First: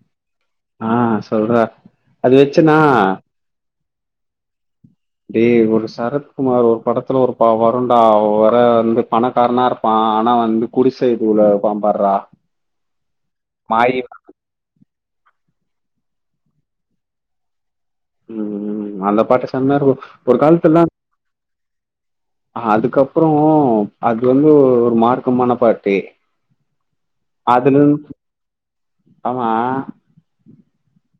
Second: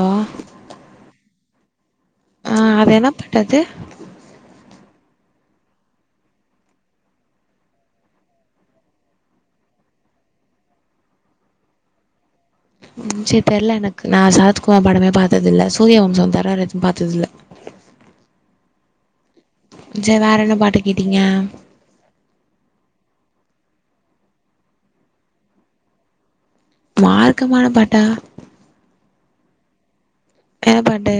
ஆ ஆ சொல்றா அது வெச்சுனா னது டேய் ஒரு சரத்குமார் ஒரு படத்துல ஒரு பா வருண்டா வர வந்து பணக்கார்னா இரு ப்பா ஆனா வந்து குடிச வீட்ல தா இருப்பா பார்ரா [inaudible] ம் சேர் தெர்ல எனக்கு நா சரத் குமார் படமே பாத்ததில்ல சூர்ய வம்சம் தவர வேற எதுவு பாத்ததில்ல ம் அந்த பாட்டு செமயா இருக்கு செரி வேற ஒரு என்ன பாட்டு காலத்லா கேட்டீங்க அதுக்கப்றோ அது வந்து ஒரு மார்க்கமான பாட்டு மார்க்கமான அதுலுன் பாட்டா ஆமா என்ன பாட்டு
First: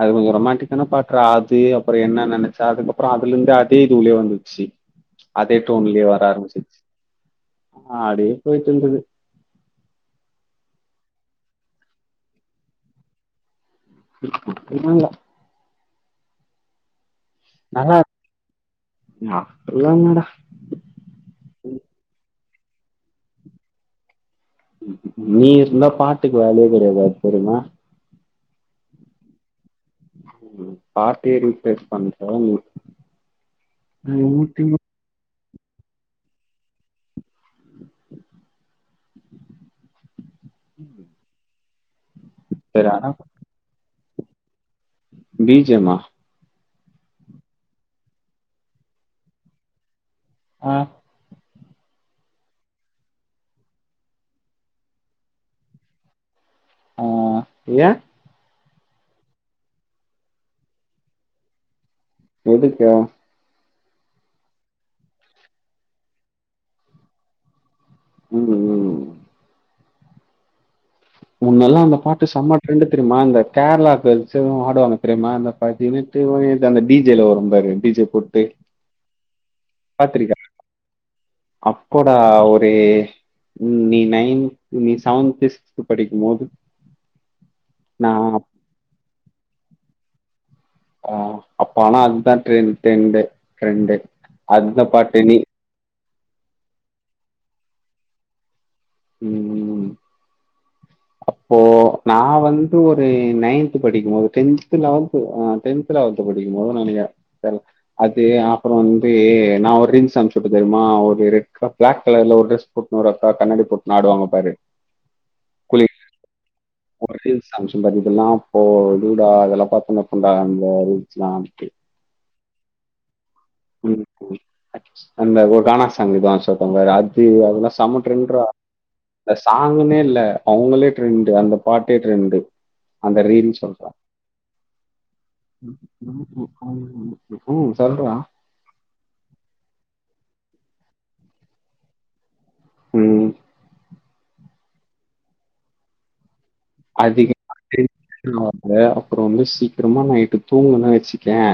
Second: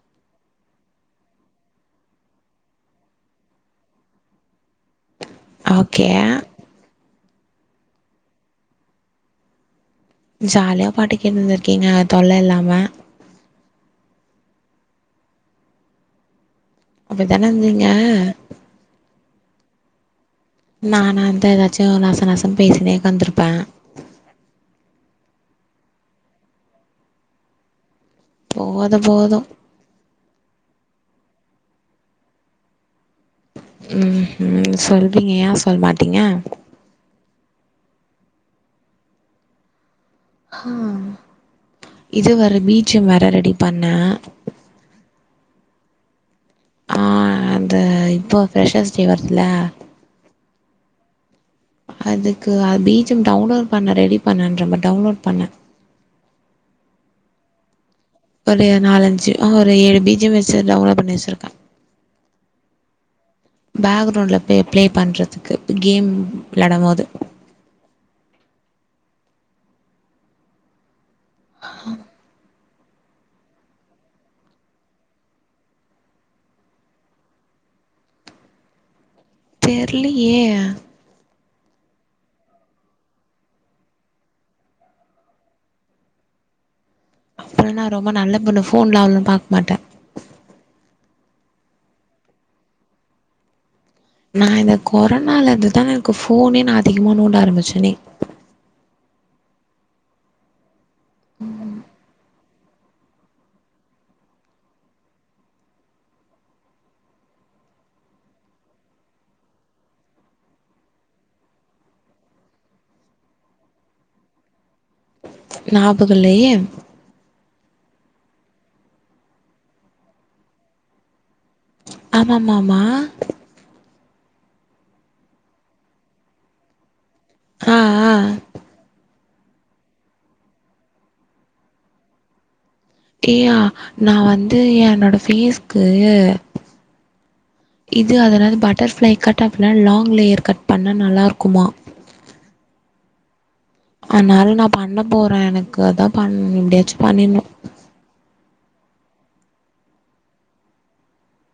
அது கொஞ்சோ ரொமண்டிக்கான பாட்றா அது அப்றோ என்ன நெனச்ச அதுக்கப்றோ அதுல இருந்து அதே இதுக்குள்ளயே வந்துச்சு அதே டோன்லயே ஓகே வர ஆரம்பிச்சிச்சு அப்டியே போயிட்டுருந்துது ஜாலியா பாட்டு கேட்னு இருந்துருகீங்க தொல்ல இல்லாம இல்ல அப்டி தான இருந்தீங்க மா இல்லங் மேடம் நானா இருந்தா ஏதாச்சு நசநசனு பேசினே ஒக்காந்துருப்பே நீ இருந்தா பாட்டுக்கு வேலயே கெடையாது அது தெரியுமா போது போது ம் பார்ட்டிய ரீப்ளேஸ் பண்ற நீ ம் ம் சொல்வீங்க ஏ சொல் மாட்டீங்க [inaudible] ம் இது வேற பீச்சும் வேற ரெடி பண்ணே பீஜியமா ஆ அந்த இப்போ ஃப்ரெஷர்ஸ் டே வருதுல ஆ அதுக்கு பீஜியம் டவுன்லோட் பண்ணே ரெடி பண்ணேன்றே பாரு டவுன்லோட் பண்ணே ஆ ஏ ஒரு நாலஞ்சு ஒரு ஏழு பீஜியம்மாச்சு டவுன்லோட் பண்ணி வச்சுருப்பே எதுக்குகா பாக்கிரவுண்ட்ல பிளே பண்ணுறதுக்கு கேம் விளையாடம்போது ம் ம் முன்னெல்லாம் அந்த பாட்டு செம்ம ரெண்டு தெரியுமா அந்த கேரளா கேர்ல்ஸு ஆடுவாங்க தெரியுமா அந்த பதினெட்டு வயது அந்த டிஜேலா வரு பாரு டிஜே குட்டே தெர்லியே அப்போனா ஒரு ம் நீ நைன்த் நீ செவன்த் சிக்ஸ்த் படிக்கும் போது அப்புறோ நா ரொம்ப நான் நல்ல பொண்ணு ஃபோன்லா அவளோ பார்க்க மாட்டே ஆ அப்ப ஆனா அதுதா ட்ரெண் ட்ரெண்டு ட்ரெண்டு நா இந்த அந்த பாட்டு நீ கொரோனாலருந்து தா எனக்கு ஃபோனே நா அதிகமாக நோண்ட ஆரம்பிச்சேனே ம் ம் ம் அப்போ நா வந்து ஒரு நைன்த்து படிக்கும்போது டென்த்து லெவன்த்து ஆ டென் த்து லெவல்த்து படிக்கும் போது நெனைக்கிரே தெர்ல அது அப்றோ வந்து நா ஒரு ரிங்ஸ் அம்ச்சுட்டே தெரியுமா ஒரு ரெட் க ப்ளாக் கலர்ல ஒரு ட்ரெஸ் போட்னு ஒரு அக்கா கண்ணடி போட்னு ஆடுவாங்க பாரு குளி ஞாபகல்லயே ரீல்ஸ் அமிச்சே பாத்தீங்கனா அப்ப லூடா அதெல்லா பாத்துனுருப்போடா அந்த ரீல்ஸ் லா வன்ட்டு ஆமா மாமா ம் அந்த கானா சாங் தா சொன்ன பாரு ஏ அதல்லா ஆ செம ஆ டிரெண்ட்ரா இந்த சாங்னே இல்ல அவங்களே ட்ரெண்டு் அந்த பாட்டே ட்ரெண்டு அந்த கியா ரீல்னு சொல்றே நா வந்து என்னோட ஃபேஸ்க்கு ம் இது சொல்றான். அதுலருந்து பட்டர்பிளை கட் ஆஃப்ல லாங் லேயர் கட் பண்ணா நல்லா இருக்குமா ம் அதனால நா பண்ண போறே எனக்கு அதா பண்ண முடிது அதிகமா பேசிட்டு இருக்காம அப்புரோ வந்து சீக்கிரமா நைட்டு தூங்கன வச்சுக்கயே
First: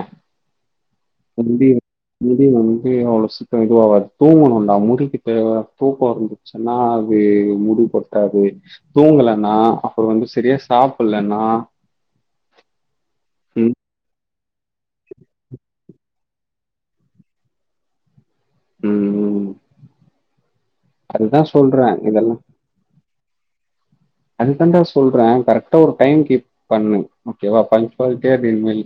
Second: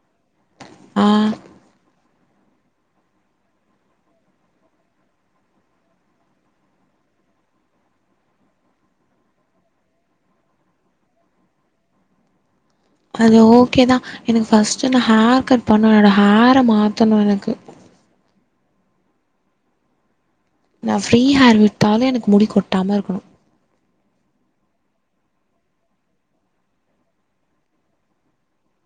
ஆ [unintelligible] முடி வந்து அவளோ சீக்கிரோ இதுவாகாது தூங்கணுடா முடிக்கு தேவ தூக்கம் வந்து சொன்னா அது முடி கொட்டாது தூங்கலன்னா அப்புறோ வந்து செரியா சாப்பிலன்னா அது ஓகே தா எனக்கு ஃபஸ்ட்டு நா ஹேர் கட் பண்ணனு என்னோட ஹேரை மாத்தணு எனக்கு ம் ம் நா ஃப்ரீ அதுதான் ஹேர் சொல்றேன். விட்டாலு இதெல்லாம் எனக்கு முடி கொட்டாம இருக்கணு அதுக்கு தான்டா சொல்றே கரெக்டா ஒரு டைம் கீப் பண்ணு ஓகே வா பன்சுவாலிடி நீ நில்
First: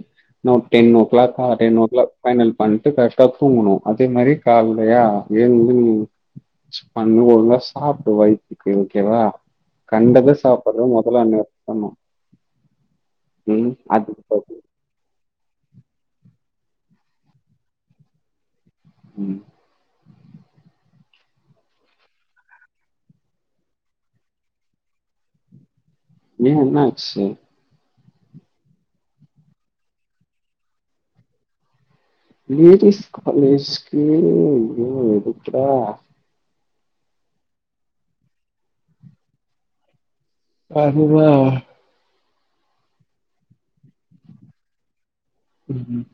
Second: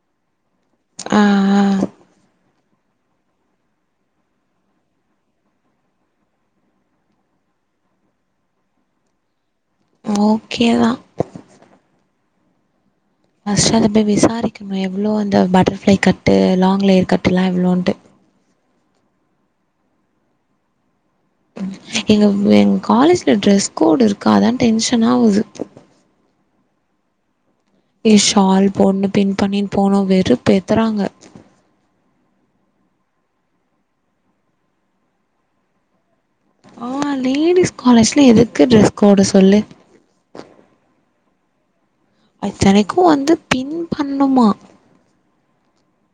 டென்நோ ஆ கிளாக்கா டென்நோ கிளாக் ஃபைனல் பண்ணிட்டு கரெக்டா தூங்கணு அதே மாரி காலையா எழுந்து பண்ணு ஒழுங்கா சாப்பிடு வயித்துக்கு ஓகேவா ஆ கண்டத ஓகே சாப்பிடுறது தா முதல்ல நிறுத்தனு ஃபஸ்ட்டு அதை போய் அதுக்கு பதில் விசாரிக்கணு எவ்வளோ அந்த பட்டர்ஃப்ளை கட்டு லாங் லேயர் கட்டுலா எவ்வளோண்டு ம் ஏங்க எங் காலேஜ்ல ட்ரெஸ் கோடு இருக்கு அதா டென்ஷா ஆவுது ஏ என்னாச்சு ஏ ஷால் போட்னு பின் பண்ணின் போணு வெறுப் பேத்தறாங்க லேடீஸ் காலேஜ்க்கே இவ்ளோ இருக்கா ஆ லேடிஸ் காலேஜ்ல எதுக்கு டிரெஸ் கோடு சொல்லு அதுதா அத்தனைக்கு வந்து பின் பண்ணும்மா உ உம்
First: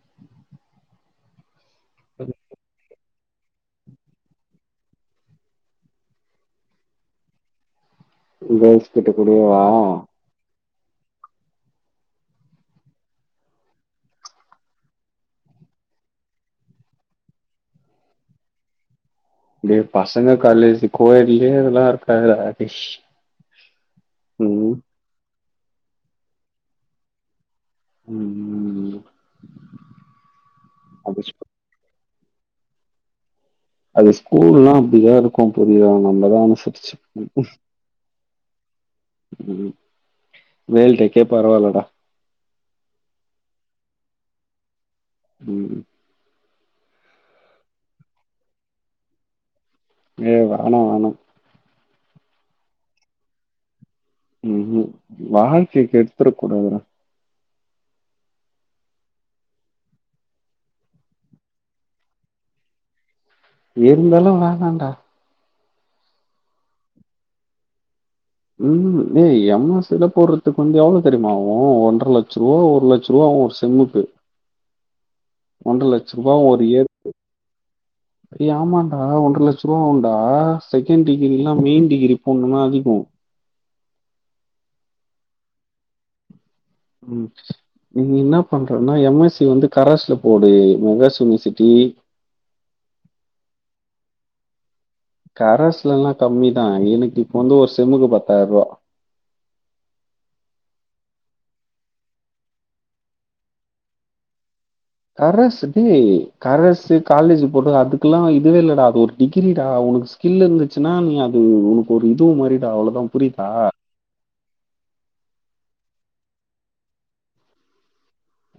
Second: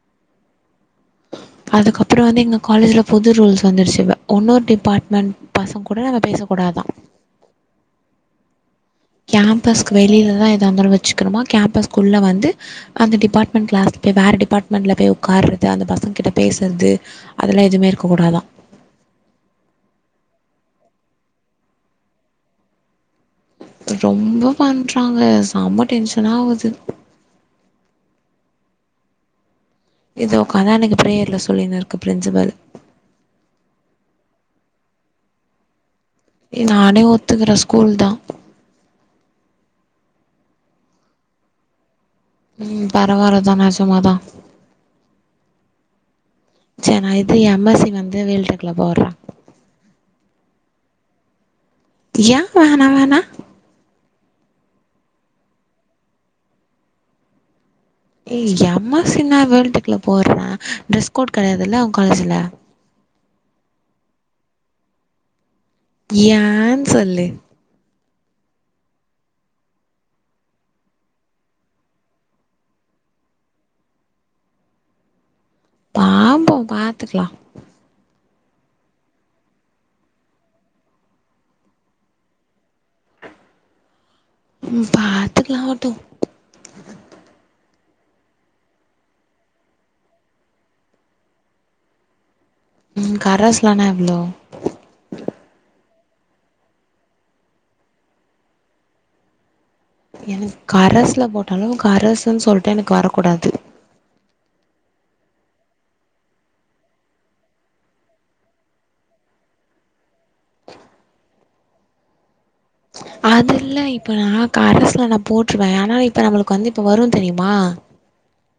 அதுக்கப்புறோ வந்து எங்க காலேஜ்ல புது ரூல்ஸ் வந்துருச்சு இப்ப உன்னொரு டிபார்ட்மெண்ட் பசங்க கூட பேச கூடாதா கேல்ஸ் கிட்ட கூ கேம்பஸ்க்கு வெளியில தா எதா இர்ந்தாலு வச்சுக்கனும்மா கேம்பஸ்க்குள்ள வந்து அந்த டிபார்ட்மெண்ட் கிளாஸ்க்கே வேற டிபார்ட்மெண்ட்ல பேய் உட்காறது அந்த பசங்க கிட்ட பேஸ்றது அத எல்லா எதுமே இருக்க கூடா தா டேய் பசங்க காலேஜ் கோயட்லயே இதெல்லா இருக்காற்துறா ரொம்ப பண்றாங்க செம டென்ஷனா ஆவுது உம் உம் உம் இது உட்காந்து அன்னைக்கு ஃப்ரேயர்ல சொல்லின் இருக்கு பிரின்சிபெல் அது ஸ்கூல்லா அப்டிதா இருக்கு புரிதா நம்ம தா அனுசரிச்சு கூல் தா உம் வேல் டெக்கே பரவாயில்லடா உம் பரவாற தா நெஜம்தா உம் செ நா இது எம் எஸ் சி வந்து வேல் டேக்ல்ல போட்றே ஏ வேணா வேணா யா வேணா வேணா உம் ஹூ வாழ்க்கைய கேடுத்தூற கூடாதுடா ஏ எம் எஸ் சி நா வேல்டேக்குல போட்றே டிரெஸ் கோட் கெடையாது இல்ல ஓங் காலேஜில இருந்தாலு வேணான்டா யான் சொல்லு உம் ஏ எம் எஸ் சி லா போட்றதுக்கு வந்து எவ்ளோ தெரியுமா ஆவு ஒன்ற லட்ச ரூபா ஒரு லட்ச ரூபா ஆவு செம்மூக்கு ரூபா பாம்போ பாத்துக்ல்லா டேய் ஆமாண்டா ஒன்ற லட்ச ரூவா ஆகுண்டா செகண்ட் டிகிரி எல்லா மெயின் டிகிரி போட்ன்ணுனா அதிகோ உம் பாத்துக்குல்லா ஓட்டு உம் நீங் என்ன பண்றன்னா எம் எஸ் சி வந்து கரஸ்ல போடு மெட்ராஸ் யூனிவர்சிட்டி உம் கரஸ்ல்லனா எவ்ளோ கரஸ்ல எல்லா கம்மிதா எனக் இப்போ வந்து ஒரு செம்மூக்கு பத்தாயிற ரூவா எனக் கரஸ்ல போட்டாலு கரசுன்னு சொல்லிட்டு எனக்கு வரக்கூடாது கரஸ் டே கரஸ் காலேஜ் போட்றது அதுக்கெல்லா இதுவே இல்லடா அது ஒரு டிகிரி டா ஒனக்கு கில்லு இருந்துச்சுன்னா நீ அது உனக்கு ஒரு இது மாரிடா அவ்ளோதா அதுல்ல இப்ப நா கரஸ்சுல நா போட்டுருவே ஆனா இப்ப நம்மளுக்கு வந்து இப்ப வரு தெரியுமா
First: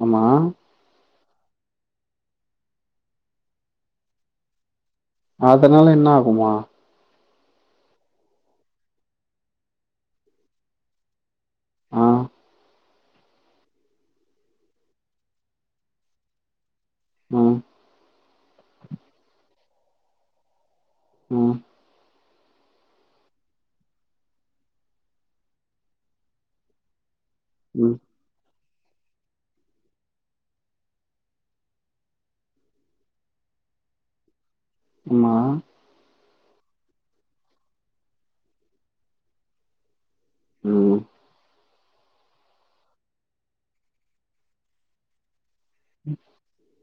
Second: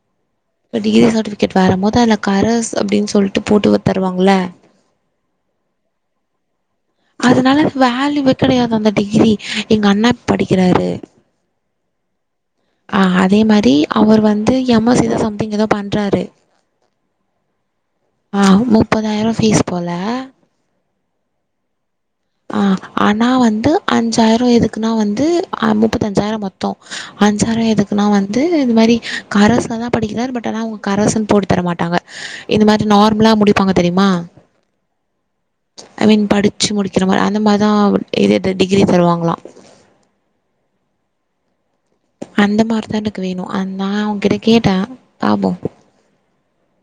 அம்மா இப்ப டிகிரி சட்விகேட் வரமோது அதுல கரஸ் அப்டின்னு சொல்ட்டு போட்டுவ தருவாங்கள அதனால என்ன ஆகுமா அதுனால வேல்யூவே கிடையாது அந்த டிகிரி எங்க அண்ணா படிக்கிறாரு ஆ அ அதே மாரி அவர் வந்து என் அம்மா [unintelligible] தா சம்திங் ஏதோ பண்ணுறாரு ஆ ஆ முப்பதாயிரம் ஃபீஸ் போல ம் ஆ ஆனால வந்து அஞ்சாயிரம் எதுக்குன்னா வந்து முப்பத்தஞ்சாயிரம் மொத் தோ அன்சாரொ ம் எதுக்குனா வந்து வந்து இந்த மாதிரி கரரஸ்ல தா படிக்கிறார் பட் ஆனா அவங்க கரரசுன்னு போட்டு தர மாட்டாங்க இந்த மாரி நார்மலா முடிப்பாங்க தெரியுமா ஆமா ஐ மீன் படிச்சு முடிக்கிற மாரி அந்த மாதிரிதான் எது எ டிகிரி தருவாங்களாம் ம் அந்த மாரி தா எனக்கு வேணும் நா அவுங்கிட்ட கேட்டேன் பாபொ [inaudible]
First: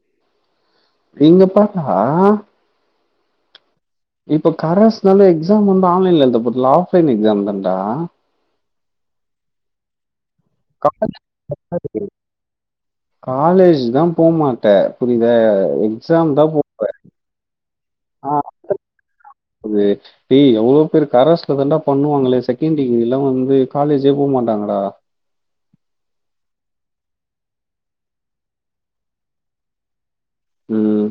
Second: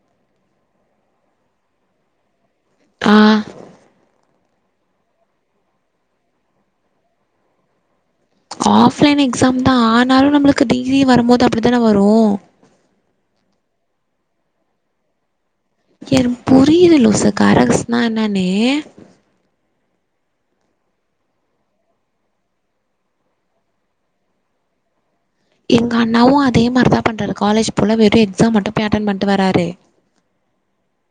நீங்க பாத்தா ஆ இப்ப கரஸ்னால எக்ஸாம் வந்து ஆன்லைன்ல எழுத போறதுல ஆஃப்லைன் எக்ஸாம் தான்டா ஆஃப்லைன் எக்ஸாம் தா ஆனாலும் நம்மளுக்கு டிகிரி வரும்போது அப்படி தான வரும் காலேஜ் தா போகமாட்ட புரியுதா எக்ஸாம் எனக்கு தான் போ புரியது லூசு கரஸ்னா ஆ என்னனு [inaudible] டேய் எவ்வளோ பேரு கரஸ்ல தாண்டா பண்ணுவாங்களே செகண்ட் டிகிரி எல்லாம் வந்து காலேஜே போக மாட்டாங்கடா எங்க அண்ணாவும் அதே மாரி தான் பண்ணுறாரு காலேஜ் போல வெறும் எக்ஸாம் மட்டும் போய் அட்டென் பண்ணிட்டு வராரு ம்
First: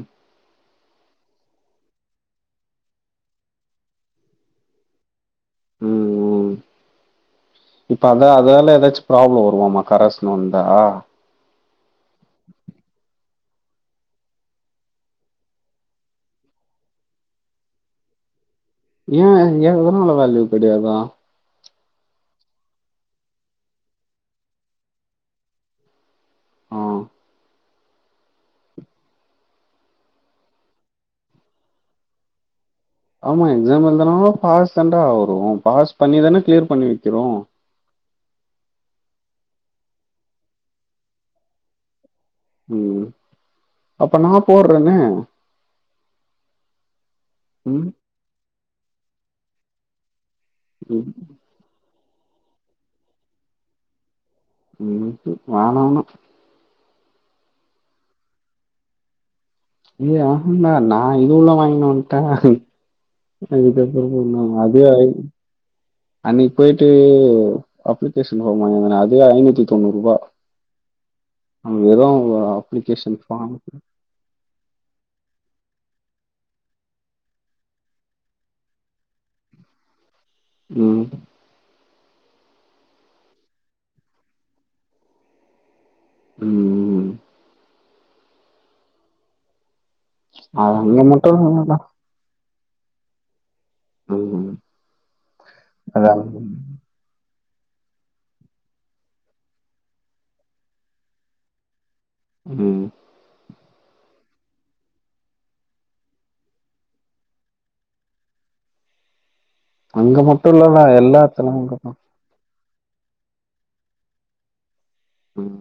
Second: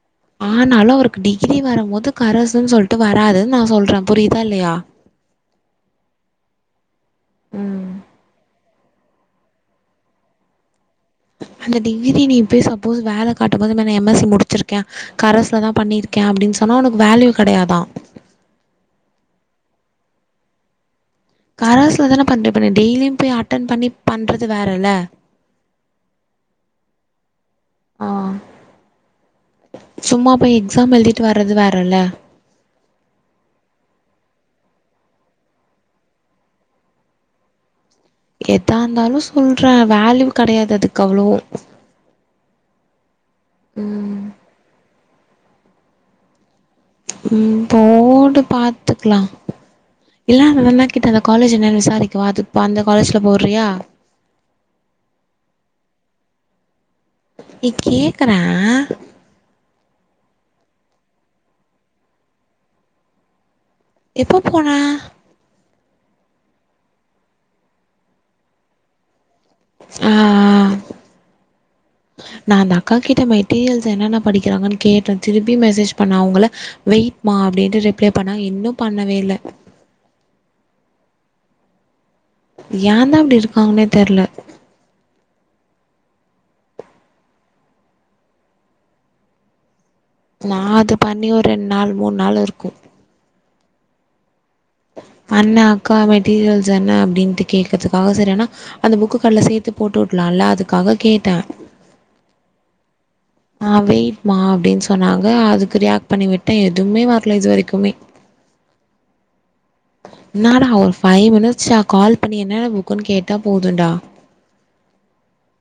ஆனாலும் அவருக்கு டிகிரி வரும்போது கரசுன் சொல்லிட்டு வராதுன்னு நா சொல்றேன் புரியுதா இல்லையா உம் உம் இப்ப அ அத அதால ஏதாச்சும் ப்ராப்ளம் வருமாமா கரஸ்னு வந்தா அந்த டிகிரி நீ இப்பேய் சப்போஸ் வேலை காட்டும் போது எம் எஸ் சி முடிச்சிருக்கேன் கரஸ்ல தா பண்ணிருக்கேன் அப்படின்னு சொன்னா உனக்கு வேல்யூ கிடையாதான் ஏன் ஏ எதனால வேல்யூ கிடையாதா கரஸ்ல தான பண்ற பண்ண டெய்லியும் போய் அட்டன் பண்ணி பண்றது வேற இல்ல ஆ. ஆ சும்மாப்பெய் எக்ஸாம் எழுதிட்டு வர்றது வேறல ஆமா எக்ஸாம் எழுதுதான பாஸ் தண்டா ஆரும் பாஸ் பண்ணிதானே கிளியர் பண்ணி வைக்கிறோம் எதா இருந்தாலும் சொல்றேன் வேல்யூ கிடையாது அதுக்கு அவ்வளோ உம் அப்ப ம் நா போட்றேங்க உம் ம். போடு பாத்துக்கலாம் இல்ல அந்தா அண்ணா ம். கிட்ட அந்த காலேஜ் என்னன்ன விசாரிக்கவ அதுப்ப அந்த காலேஜ்ல் போடுறியா ம் சேர் வேணா வேணா ஏ கேக்குற ஏ ஆமா நா இது உள்ள வாங்குனோன்ட்டா இத எப்போ போனா அன்னைக்கு போயிட்டு அப்ளிகேஷன் ஃபார்ம் வாங்கிந்தோனே அது ஐநூத்தி தொண்ணூ ஆ ரூபா நா அந்த அக்கா கிட்ட ஃபார்ம் மெட்டீரியல்ஸ் என்னென்ன படிக்கிறாங்கன்னு கேட்டது திருப்பி மெசேஜ் பண்ணா அவங்கள வெயிட்மா அப்டின்ட்டு ரிப்ளை பண்ணாங்க இன்னு பண்ணவே இல்ல ம் ஏந்தா இப்டி இருக்காங்கன்னே தெரில ம் நா அது அங்க பண்ணி மட்டும் ஒரு ரெண்டு இல்லடா நாள் மூணு நாள் இருக்கு ம் அண்ணே அக்கா அதான் மெட்டீரியல் தான அப்டின்ட்டு கேக்குறதுக்காக சரி ஆனா அந்த புக்கு கடேல சேத்து போட்டு விடலாம்ல அதுக்காக கேட்டே ம் ஆ வெயிட் மா அப்டின்னு சொன்னாங்க அதுக்கு ரியாக்ட் பண்ணி விட்டே எதுவுமே வரல இது வரைக்குமே அங்க மட்டும் என்னாடா இல்லடா ஒரு எல்லா ஃபைவ் இடத்துலயும் அங்க மினிட்சா தான் கால் அப்ப நீ என்னென்ன புக்குன்னு கேட்டா போதுன்டா ம்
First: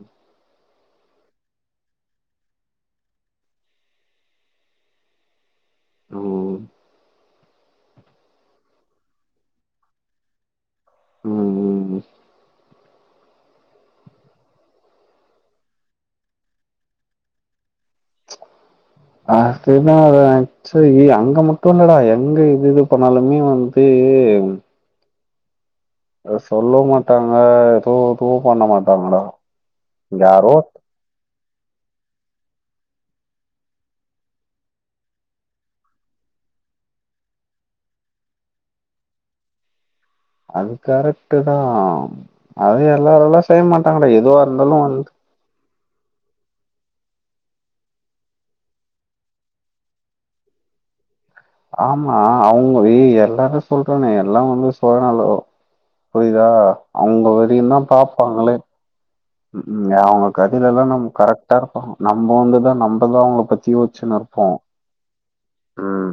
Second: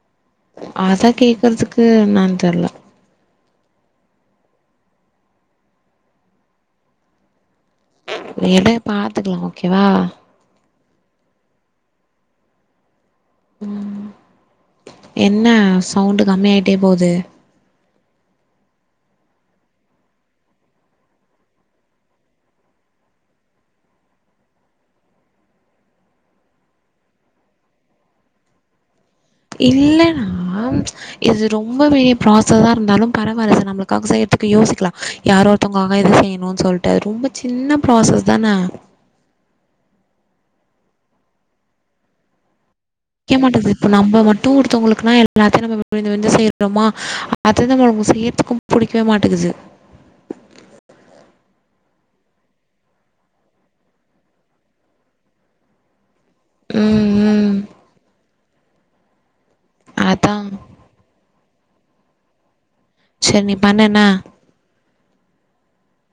அத கேக்குறதுக்கு என்னான்னு தெர்ல ஓ எத பாத்துக்கலா ஓகேவா ம் ம் ம் ம் என்ன சவுண்டு கம்மி ஆயிட்டே போது ஆ [unintelligible] சோ இது அங்க மட்டு இல்லடா எங்க இது இது பண்ணாலுமே வந்து அத சொல்ல மாட்டாங்க எதுவு இதுவு பண்ண மாட்டாங்கடா இல்ல யாரோ ஆம் இது ரொம்பவே ப்ராசஸ் ஆ இருந்தாலு பரவால்ல சார் நம்மளுக்காக செய்யிறதுக்கு யோசிக்கலா யாரோ ஒருத்தவங்காக இத செய்யணு சொல்லிட்டு ரொம்ப சின்ன ப்ராசஸ் தான அது கரெக்ட் தா அது எல்லாரல்லா செய்ய மாட்டாங்கடா எதுவா இருந்தாலு வந்து எல்லாத்தையு நம்ம விழுந்து விழுந்து செய்றோமா அது நம்மளுக்கு செய்யறதுக்கு பிடிக்கவே மாட்டேங்குது ஆமா அவங்களே எல்லாரு சொல்றேன்னே எல்லா வந்து சுயநலோ புரியுதா அவங்க ம் ம் வரைக்குந்தா பாப்பாங்களே ம் அவங்க அதா கதேலல்லா நம்ம கரெக்டா இருப்பாங்க நம்ம வந்துதா நம் மதா அவங்கள சரி நீ பத்தி பண்ணு என்ன யோசின்னு இருப்போ ம்